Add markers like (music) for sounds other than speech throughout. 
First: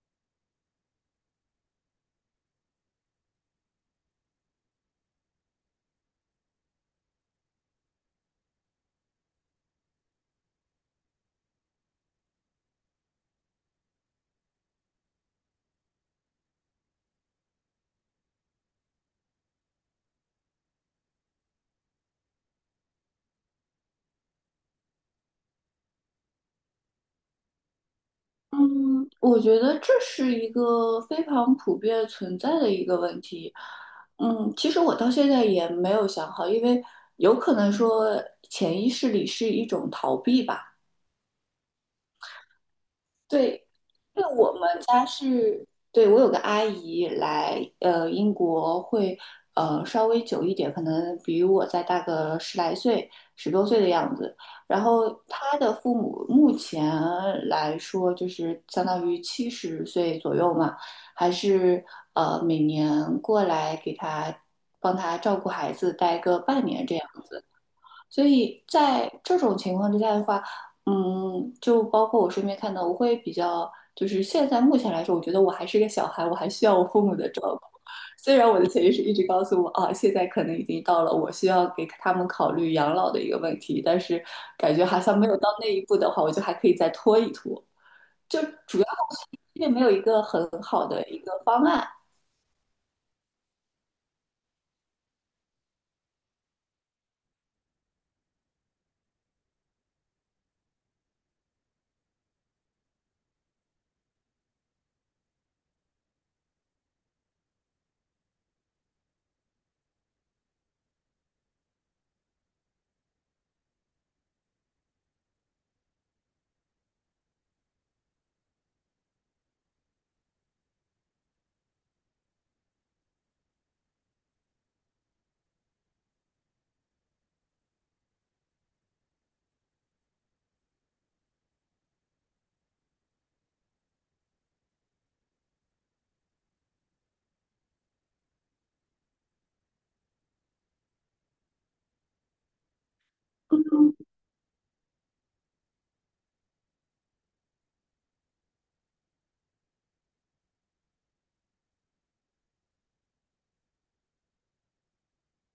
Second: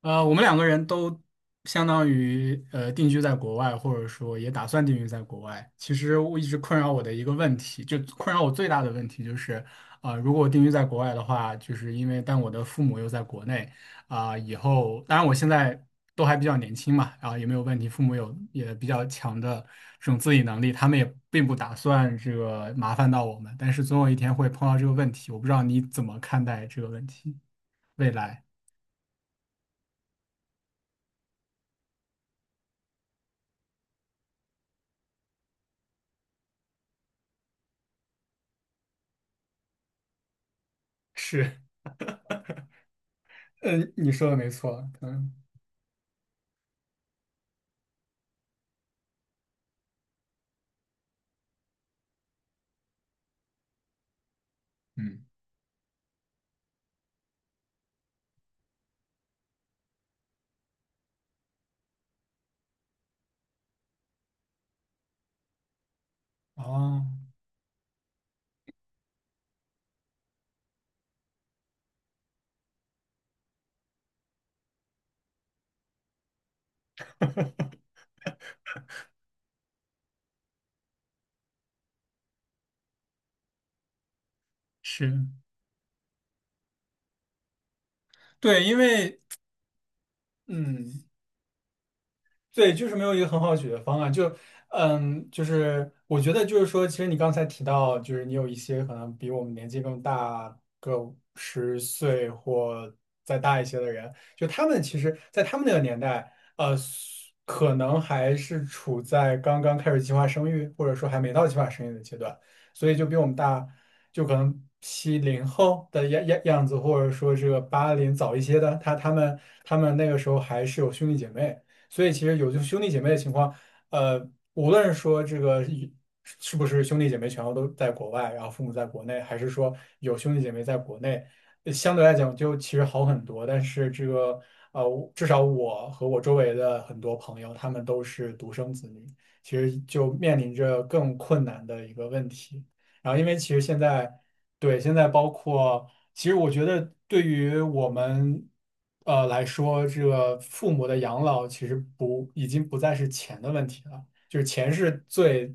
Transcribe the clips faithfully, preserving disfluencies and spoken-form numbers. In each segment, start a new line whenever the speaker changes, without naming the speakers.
呃，我们两个人都相当于呃定居在国外，或者说也打算定居在国外。其实我一直困扰我的一个问题，就困扰我最大的问题就是，啊、如果我定居在国外的话，就是因为但我的父母又在国内，啊、以后当然我现在都还比较年轻嘛，然后也没有问题，父母有也比较强的这种自理能力，他们也并不打算这个麻烦到我们，但是总有一天会碰到这个问题，我不知道你怎么看待这个问题，未来。
嗯，我觉得这是一个非常普遍存在的一个问题。嗯，其实我到现在也没有想好，因为有可能说潜意识里是一种逃避吧。
是。
对，
嗯，你
对
说的没
我们
错。
家
嗯。
是，对我有个阿姨来，呃，英国会，呃，稍微久一点，可能比我再大个十来岁、十多岁的样子。然后
嗯。
她的父母目前来说，就是相当于七十岁左右嘛，还是呃每年过来给她帮她照顾孩子，待个半年这
哦。
样。所以在这种情况之下的话，嗯，就包括我身边看到，我会比较，就是现在目前来说，我觉得我还是个小孩，我还需要我父母的照顾。虽然我的潜意识一直告诉我，啊，现在可能已经到了我需要给他们考虑养老的一个问题，但是感觉好像
是。
没有到那一步的话，我就还可以再拖一拖。就
对，因
主要还
为
是因为没有一个很好
嗯。
的一个方案。
对，就是没有一个很好的解决方案。就，嗯，就是我觉得就是说，其实你刚才提到，就是你有一些可能比我们年纪更大个十岁或再大一些的人，就他们其实，在他们那个年代，呃，可能还是处在刚刚开始计划生育，或者说还没到计划生育的阶段，所以就比我们大，就可能七零后的样样样子，或者说这个八零早一些的，他他们他们那个时候还是有兄弟姐妹。所以其实有就兄弟姐妹的情况，呃，无论说这个一是不是兄弟姐妹全部都在国外，然后父母在国内，还是说有兄弟姐妹在国内，呃相对来讲就其实好很多。但是这个呃，我至少我和我周围的很多朋友，他们都是独生子女，其实就面临着更困难的一个问题。然后因为其实现在。对，现在包括，其实我觉得对于我们，呃来说，这个父母的养老其实不，已经不再是钱的问题了，就是钱是最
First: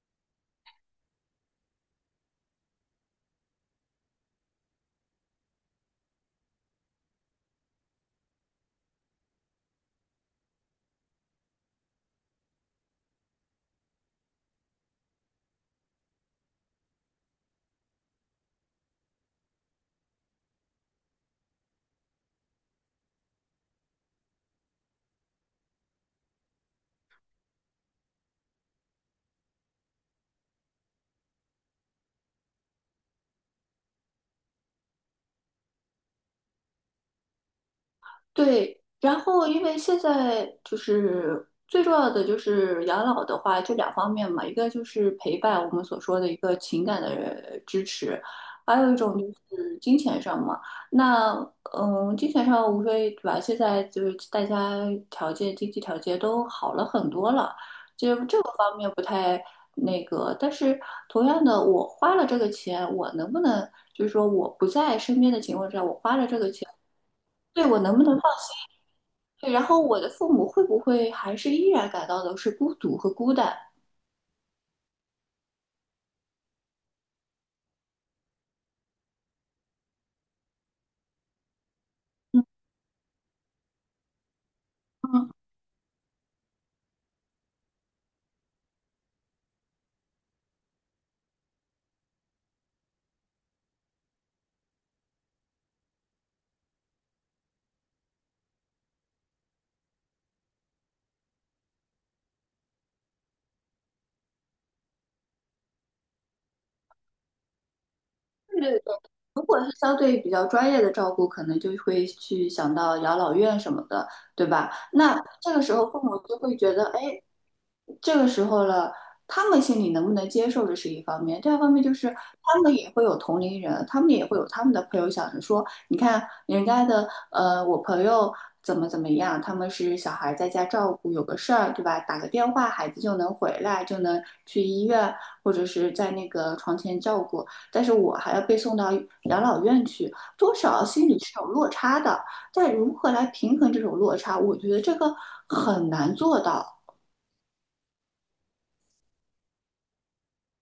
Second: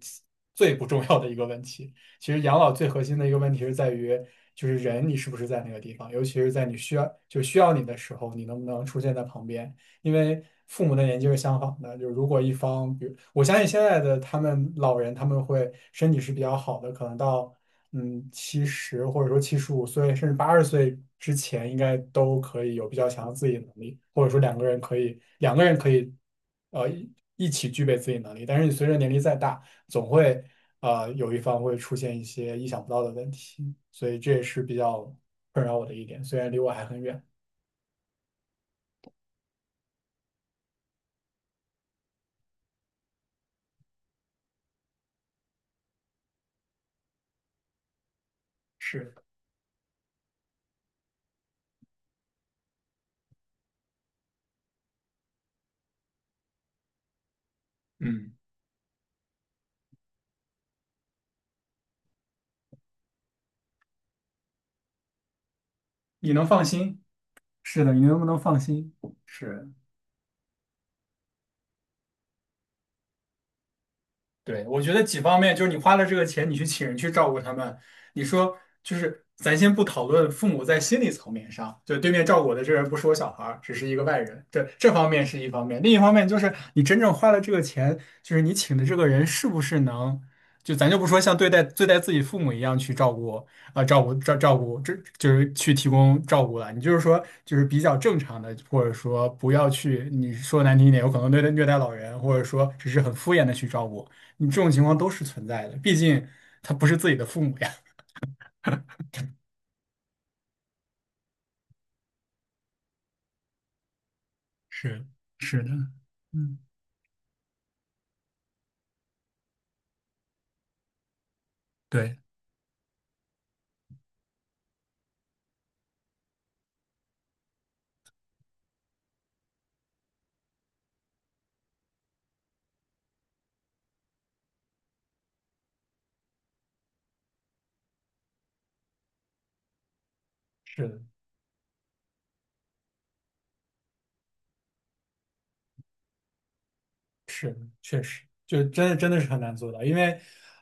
最不重要的一个问题。其实养老最核心的一个问题是在于，就是人你是不是在那个地方，尤其是在你需要就需要你的时候，你能不能出现在旁边？因为父母的年纪是相仿的，就是如果一方，比如我相信现在的他们老人，他们会身体是比较好的，可能到。嗯，七十或者说七十五岁，甚至八十岁之前，应该都可以有比较强的自理能力，或者说两个人可以，两个人可以，呃，一一起具备自理能力。但是你随着年龄再大，总会呃有一方会出现一些意想不到的问题，所以这也是比较困扰我的一点，虽然离我还很远。
对，然后因为现在就是最重要的就是养老的话，就两方面嘛，一个就是陪伴，我们所说的一个情感的支持，还有一
是，
种就是金钱上嘛。那嗯，金钱上无非对吧？现在就是大家条件、经济条件都好了很多了，就
嗯，
这个方面不太那个。但是同样的，我花了这个钱，我能不能就是说我不在身边的情况下，我花了
你
这
能
个
放
钱。
心？
对，我
是的，
能
你
不能
能不能放心？
对，然
是。
后我的父母会不会还是依然感到的是孤独和孤单？
对，我觉得几方面，就是你花了这个钱，你去请人去照顾他们，你说就是咱先不讨论父母在心理层面上，就对面照
嗯，
顾我的这个人不是我小孩儿，只是一个外人，这这方面
嗯，
是一方面，另一方面就是你真正花了这个钱，就是你请的这个人是不是能，就咱就不说像对待对待自己父母一样去照顾啊、呃照顾照照顾，这就是去提供照顾了，你就是说就是比较正常的，或者说不要去你说难听一点，有可能对待虐待老人，或者说只是很敷衍的去照顾。你这种情况都是存在的，毕竟他不是自己的父母呀。
对是的，如果是相对比较专业的照顾，可能就会去想到养老院什么的，对吧？
是
那这
是
个
的，
时候父母就会
嗯，
觉得，哎，这个时候了，他们心里能不能接受，这是一方面；第二方面就是
对。
他们也会有同龄人，他们也会有他们的朋友想着说，你看人家的呃，我朋友怎么怎么样，他们是小孩在家照顾，有个事儿，对吧？打个电话，孩子就能回来，就能去医院或者是在那个床前照顾，但是我还要被送到养老院去，多少
是的。
心里是有落差的。但如何来平衡这种落差，我觉得这个很难做到。
是，确实，就真的真的是很难做到，因为，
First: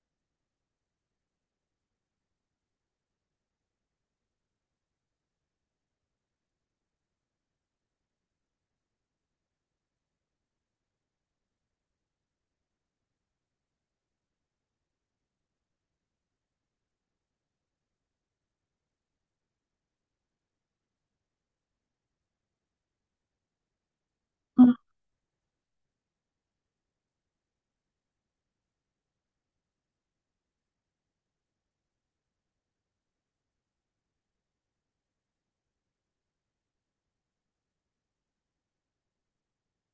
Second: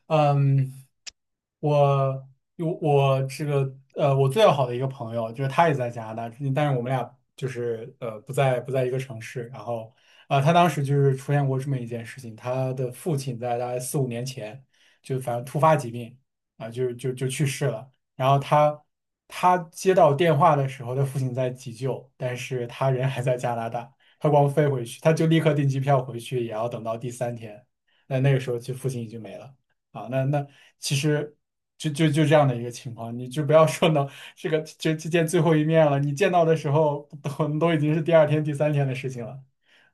嗯，我有我这个呃，我最要好的一个朋友，就是他也在加拿大，但是我们俩就是呃不在不在一个城市。然后啊、呃他当时就是出现过这么一件事情，他的父亲在大概四五年前就反正突发疾病啊、就就就去世了。然后他他接到电话的时候，他父亲在急救，但是他人还在加拿大。他光飞
嗯
回去，他就立刻订机票回去，也要等到第三天。那那个时候，其实父亲已经没了啊。那那其实就就就这样的一个情况，你就不要说能这个就就见最后一面了。你见到的时候，都都已经是第二天、第三天的事情了。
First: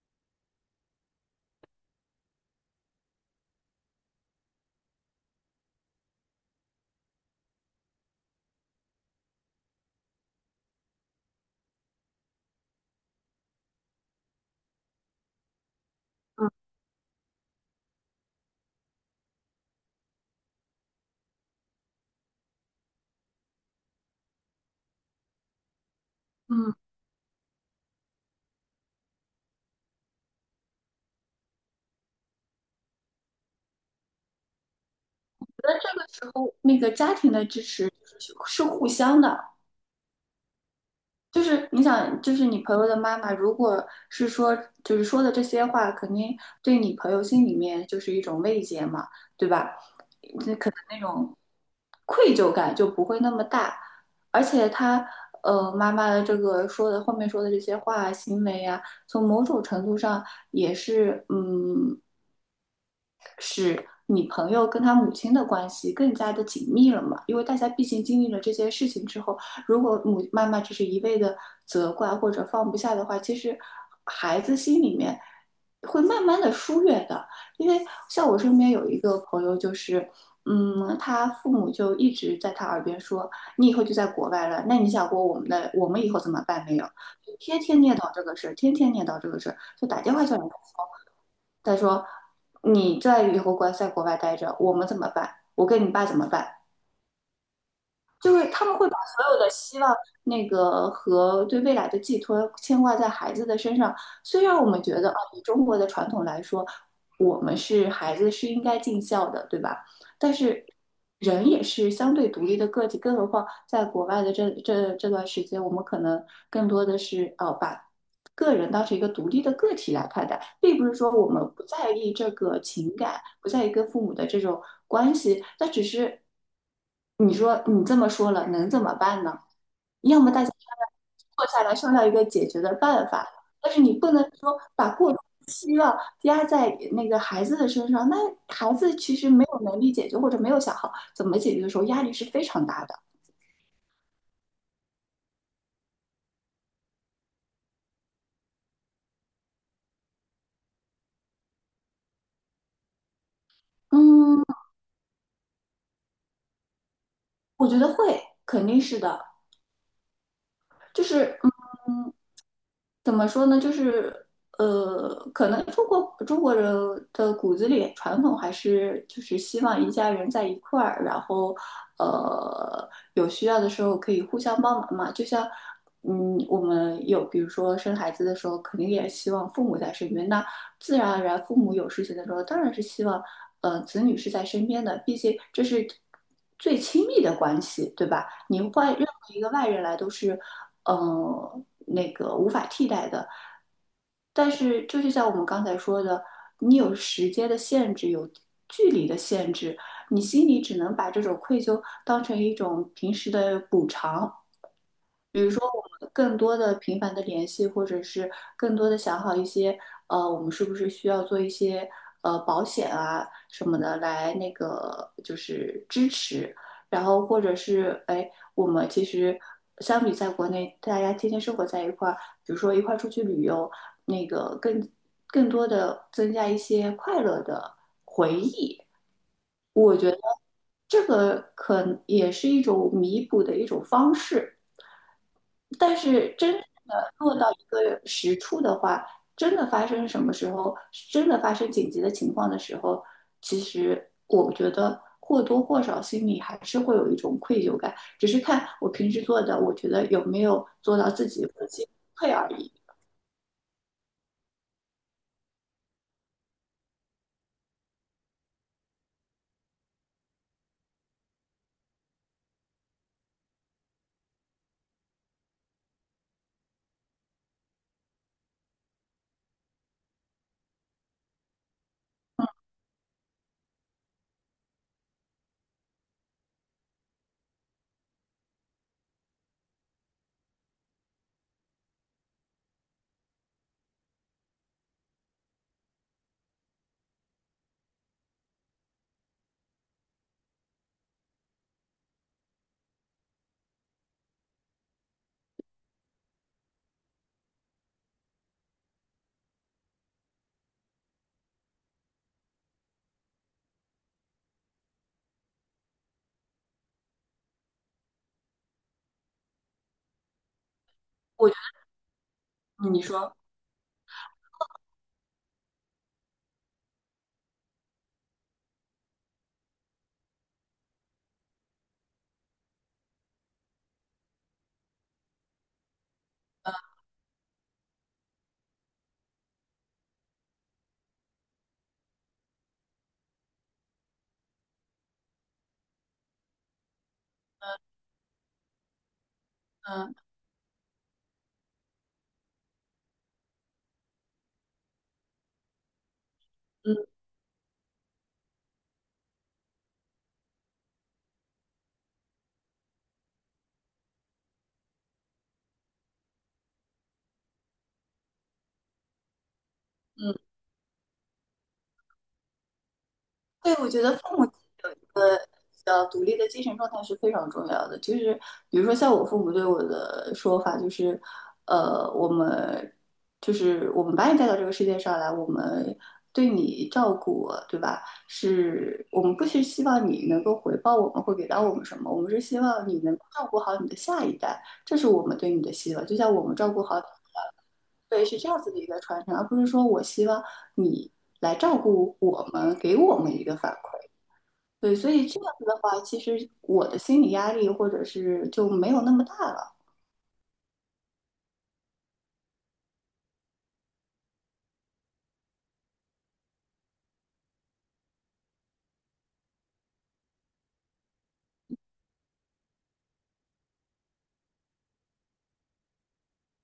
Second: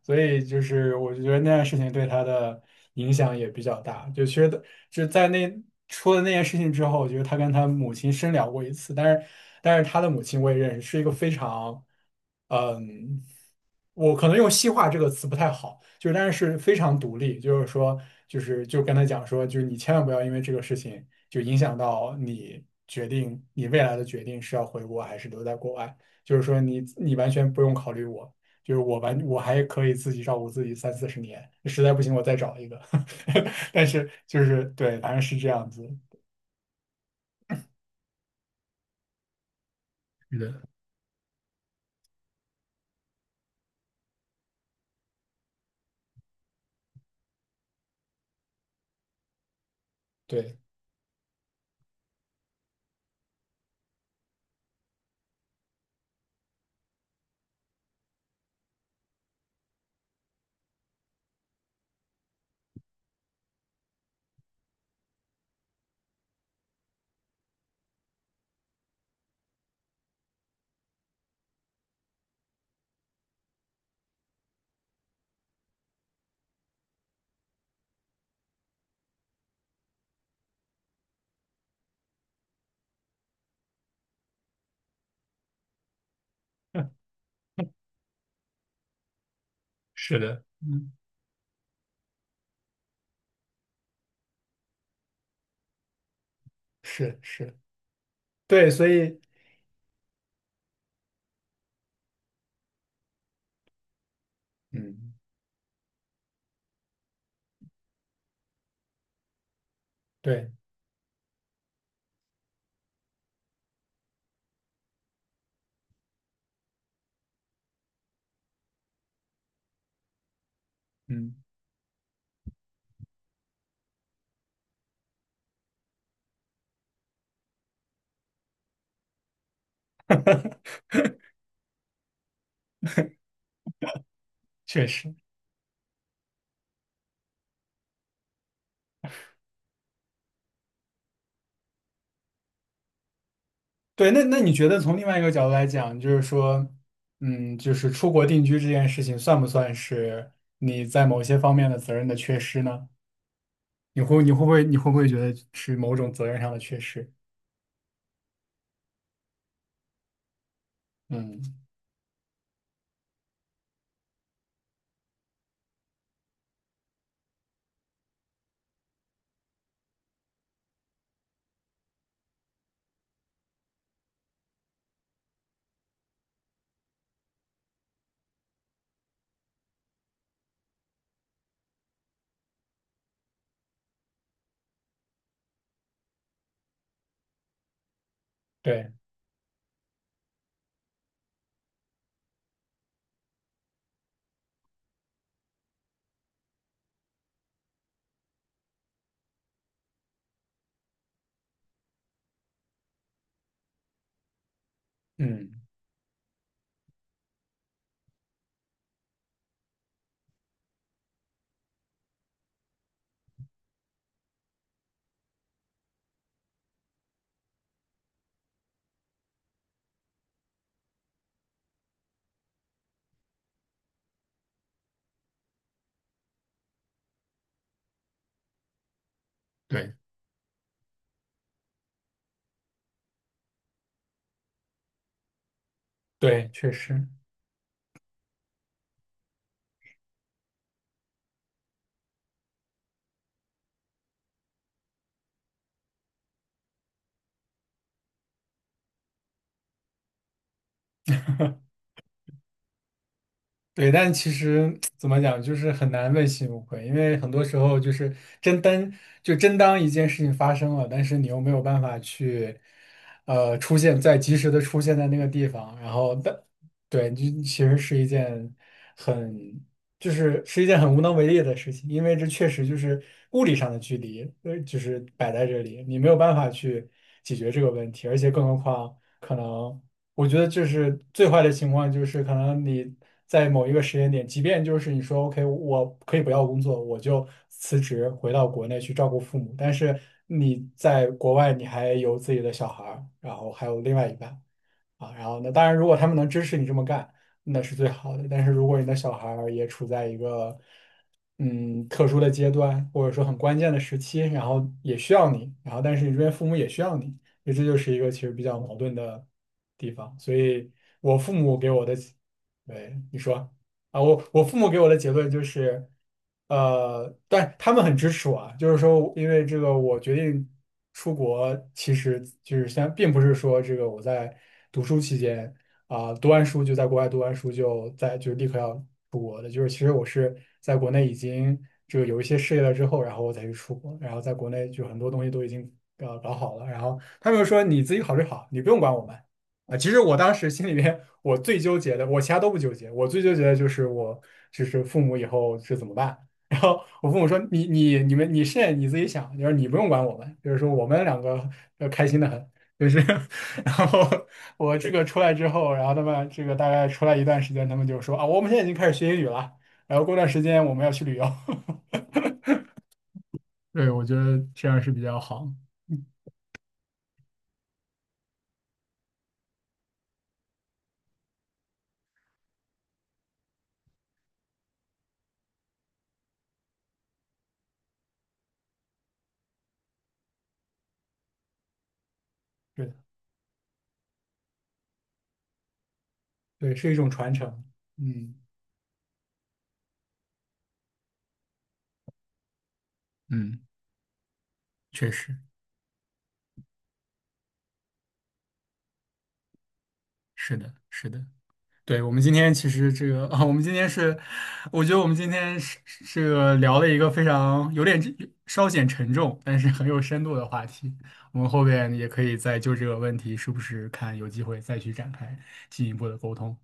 所以就是我就觉得那件事情对他的影响也比较大。就其实的就在那出了那件事情之后，我觉得他跟他母亲深聊过一次，但是但是他的母亲我也认识，是一个非常，嗯，我可能用西化这个词不太好，就是但是是非常独立，就是说就是就跟他讲说，就是你千万不要因为这个事情就影响到你决定你未来的决定是要回国还是留在国外，就是说
嗯。
你你完全不用考虑我。就是我完我还可以自己照顾自己三四十年，实在不行我再找一个。(laughs) 但是就是对，反正是这样子，
时候那个家庭的支持是互相的，
是的，
就是你想，就是你朋友的妈妈，如果是说就是说的这些话，肯定对你朋友心里面就是一种慰藉嘛，对吧？
对，
这种愧疚感就不会那么大，而且他呃妈妈的这个说的后面说的这些话、行为啊，从某种程度上也是嗯你朋友跟他母亲的关系更加的紧密了嘛？因为大家毕竟经历了这些事情之后，如果母妈妈只是一味的责怪或者放不下的话，其实孩子心里面会慢慢的疏远的。因为像我身边有一个朋友，就是嗯，他父母就一直在他耳边说：“你以后就在国外了，那你想过我们的我们以后怎么办没有？”
(laughs)
天天念叨这个事儿，天天念叨这个事儿，就打电
是
话叫你，
的，
来说，
嗯，
他说你在以后国在国外待着，我们怎么办？我跟你爸怎么办？
是是，
就是他
对，
们
所
会把
以
所有的希望、那个和对未来的寄托牵挂在孩子的身上。虽然我们觉得
嗯，
啊，以中国的传统来说，我们是孩子是应该尽孝的，对吧？但
对，
是人也是相对独立的个体，更何况在国外的这这这段时间，我们可能更多的是呃把个人当成一个独立的个体来看待，并不是说我
嗯，
们不在意这个情感，不在意跟父母的这种关系，那只是你说你这么说了，能怎么办呢？要么大家
(laughs)
坐下来商量一个解决的办法。但是你不能说
确
把过
实，
多的期望压在那个孩子的身上，那孩子其实没有能力解决或者没有想好怎么解决的时候，压力是非常大的。
对，那那你觉得从另外一个角度来讲，就是说，嗯，就是出国定居这件事情，算不算是你在某些方面的责任的缺失呢？你会你会
嗯，
不会你会不会觉得是某种责任上的缺失？
我觉得会，肯定是的。就是
嗯，
嗯，怎么说呢？就是呃，可能中国中国人的骨子里传统还是就是希望一家人在一块儿，然后呃有需要的时候可以互相帮忙嘛。就像嗯，我们有比如说生孩子的时候，肯定也希望父母在身边。那自然而然，父母有事情的时候，当然是希望呃子女是在身边的，毕竟这是最亲密的关系，对吧？你
对。
换任何一个外人来都是嗯、呃那个无法替代的。但是就是像我们刚才说的，你有时间的限制，有距离的限制，你心里只能把这种愧疚当成一种平时的补偿，比如
嗯，
说，我们更多的频繁的联系，或者是更多的想好一些，呃，我们是不是需要做一些呃保险啊什么的来那个就是支持，然后或者是哎，我们其实相比在国内大家天天生活在一块儿，比如说一块儿出去旅游，那个更更多的增加一些快乐的。
对，
这个可也是一种弥补的一种方式。但是
对，
真
确实，
的落到一个实处的话，真的发生什么时候，真的发生紧急的情况的时候，其实我觉得或多或少心里还是会有一种愧疚感，只是看我平时做的，我觉得有没有做到自己的心退而已。
对，但其实怎么讲，就是很难问心无愧，因为很多时候就是真当就真当一件事情发生了，但是你又没有办法去，呃，出现在及时的出现在那个地方，然后但对，就其实是一件很就是是一件很无能为力的事情，因为这确实就是物理上的距离，呃，就是摆在这里，你没有办法去解决这个问题，而且更何况。可能。我觉得就是最坏的情况，就是可能你在某一个时间点，即便就是你说 OK，我可以不要工作，我就辞职回到国内去照顾父母，但是你在国外你还有自己的小孩儿然后还有另外一半，啊，然后那当然，如果他们能支持你这么干，那是最好的。但是如果你的小孩儿也处在一个嗯特殊的阶段，或者说很关键的时期，然后也需要你，然后但是你这边父母也需要你，所以这就是一个其实比较矛盾的地方。所以我父母给
我
我的，对，
你
你
说，
说。啊，我我父母给我的结论就是，呃，但他们很支持我啊，就是说，因为这个我决定出国，其实就是先，并不是说这个我在读书期间啊、读完书就在国外读完书就在就立刻要出国的，就是其实我是在国内已经这个有一些事业了之后，然后我才去出国，然后在国内就很多东西都已经呃搞好了，然后他们就说你自己考虑好，你不用管我们啊。其实我
嗯
当时心里面我最纠结的，我其他都不纠结，我最纠结的就是我就是父母以后是怎么办。(laughs) 然后我
嗯
父母说：“你你你们你是你自己想，就是你不用管我们，就是说我们两个要开心的很。”就是，(laughs) 然后我这个出来之后，然后他们这个大概出来一段时间，他们就说：“啊，我们现在已经开始学英语了，然后过段
嗯
时间我们要去旅游。” (laughs)
对，我
对，
觉
我觉
得
得
父母
这样是
有
比
一
较
个
好。
比较独立的精神状态是非常重要的。就是比如说，像我父母对我的说法，就是，呃，我们就是我们把你带到这个世界上来，我们对你照顾，对吧？是我们不是希望你能够回报我们会给到我们什么，我们是希
对，
望
的，
你能够照顾好你的下一代，这是我们对你的希望。就像我们照
对，
顾
是一
好你，
种传承。
对，
嗯。
是这样子的一个传承，而不是说我希望你来照顾我们，给我们一个
嗯。
反馈。对，所
确
以
实
这样子的话，其实我的心理压力或者是就没有那么大了。
是的，是的。对，我们今天其实这个啊，(laughs) 我们今天是，我觉得我们今天是是这个聊了一个非常有点稍显沉重，但是很有深度的话题。我们后边也可以再就这个问题，是不是看有机会再去展开进一步的沟通。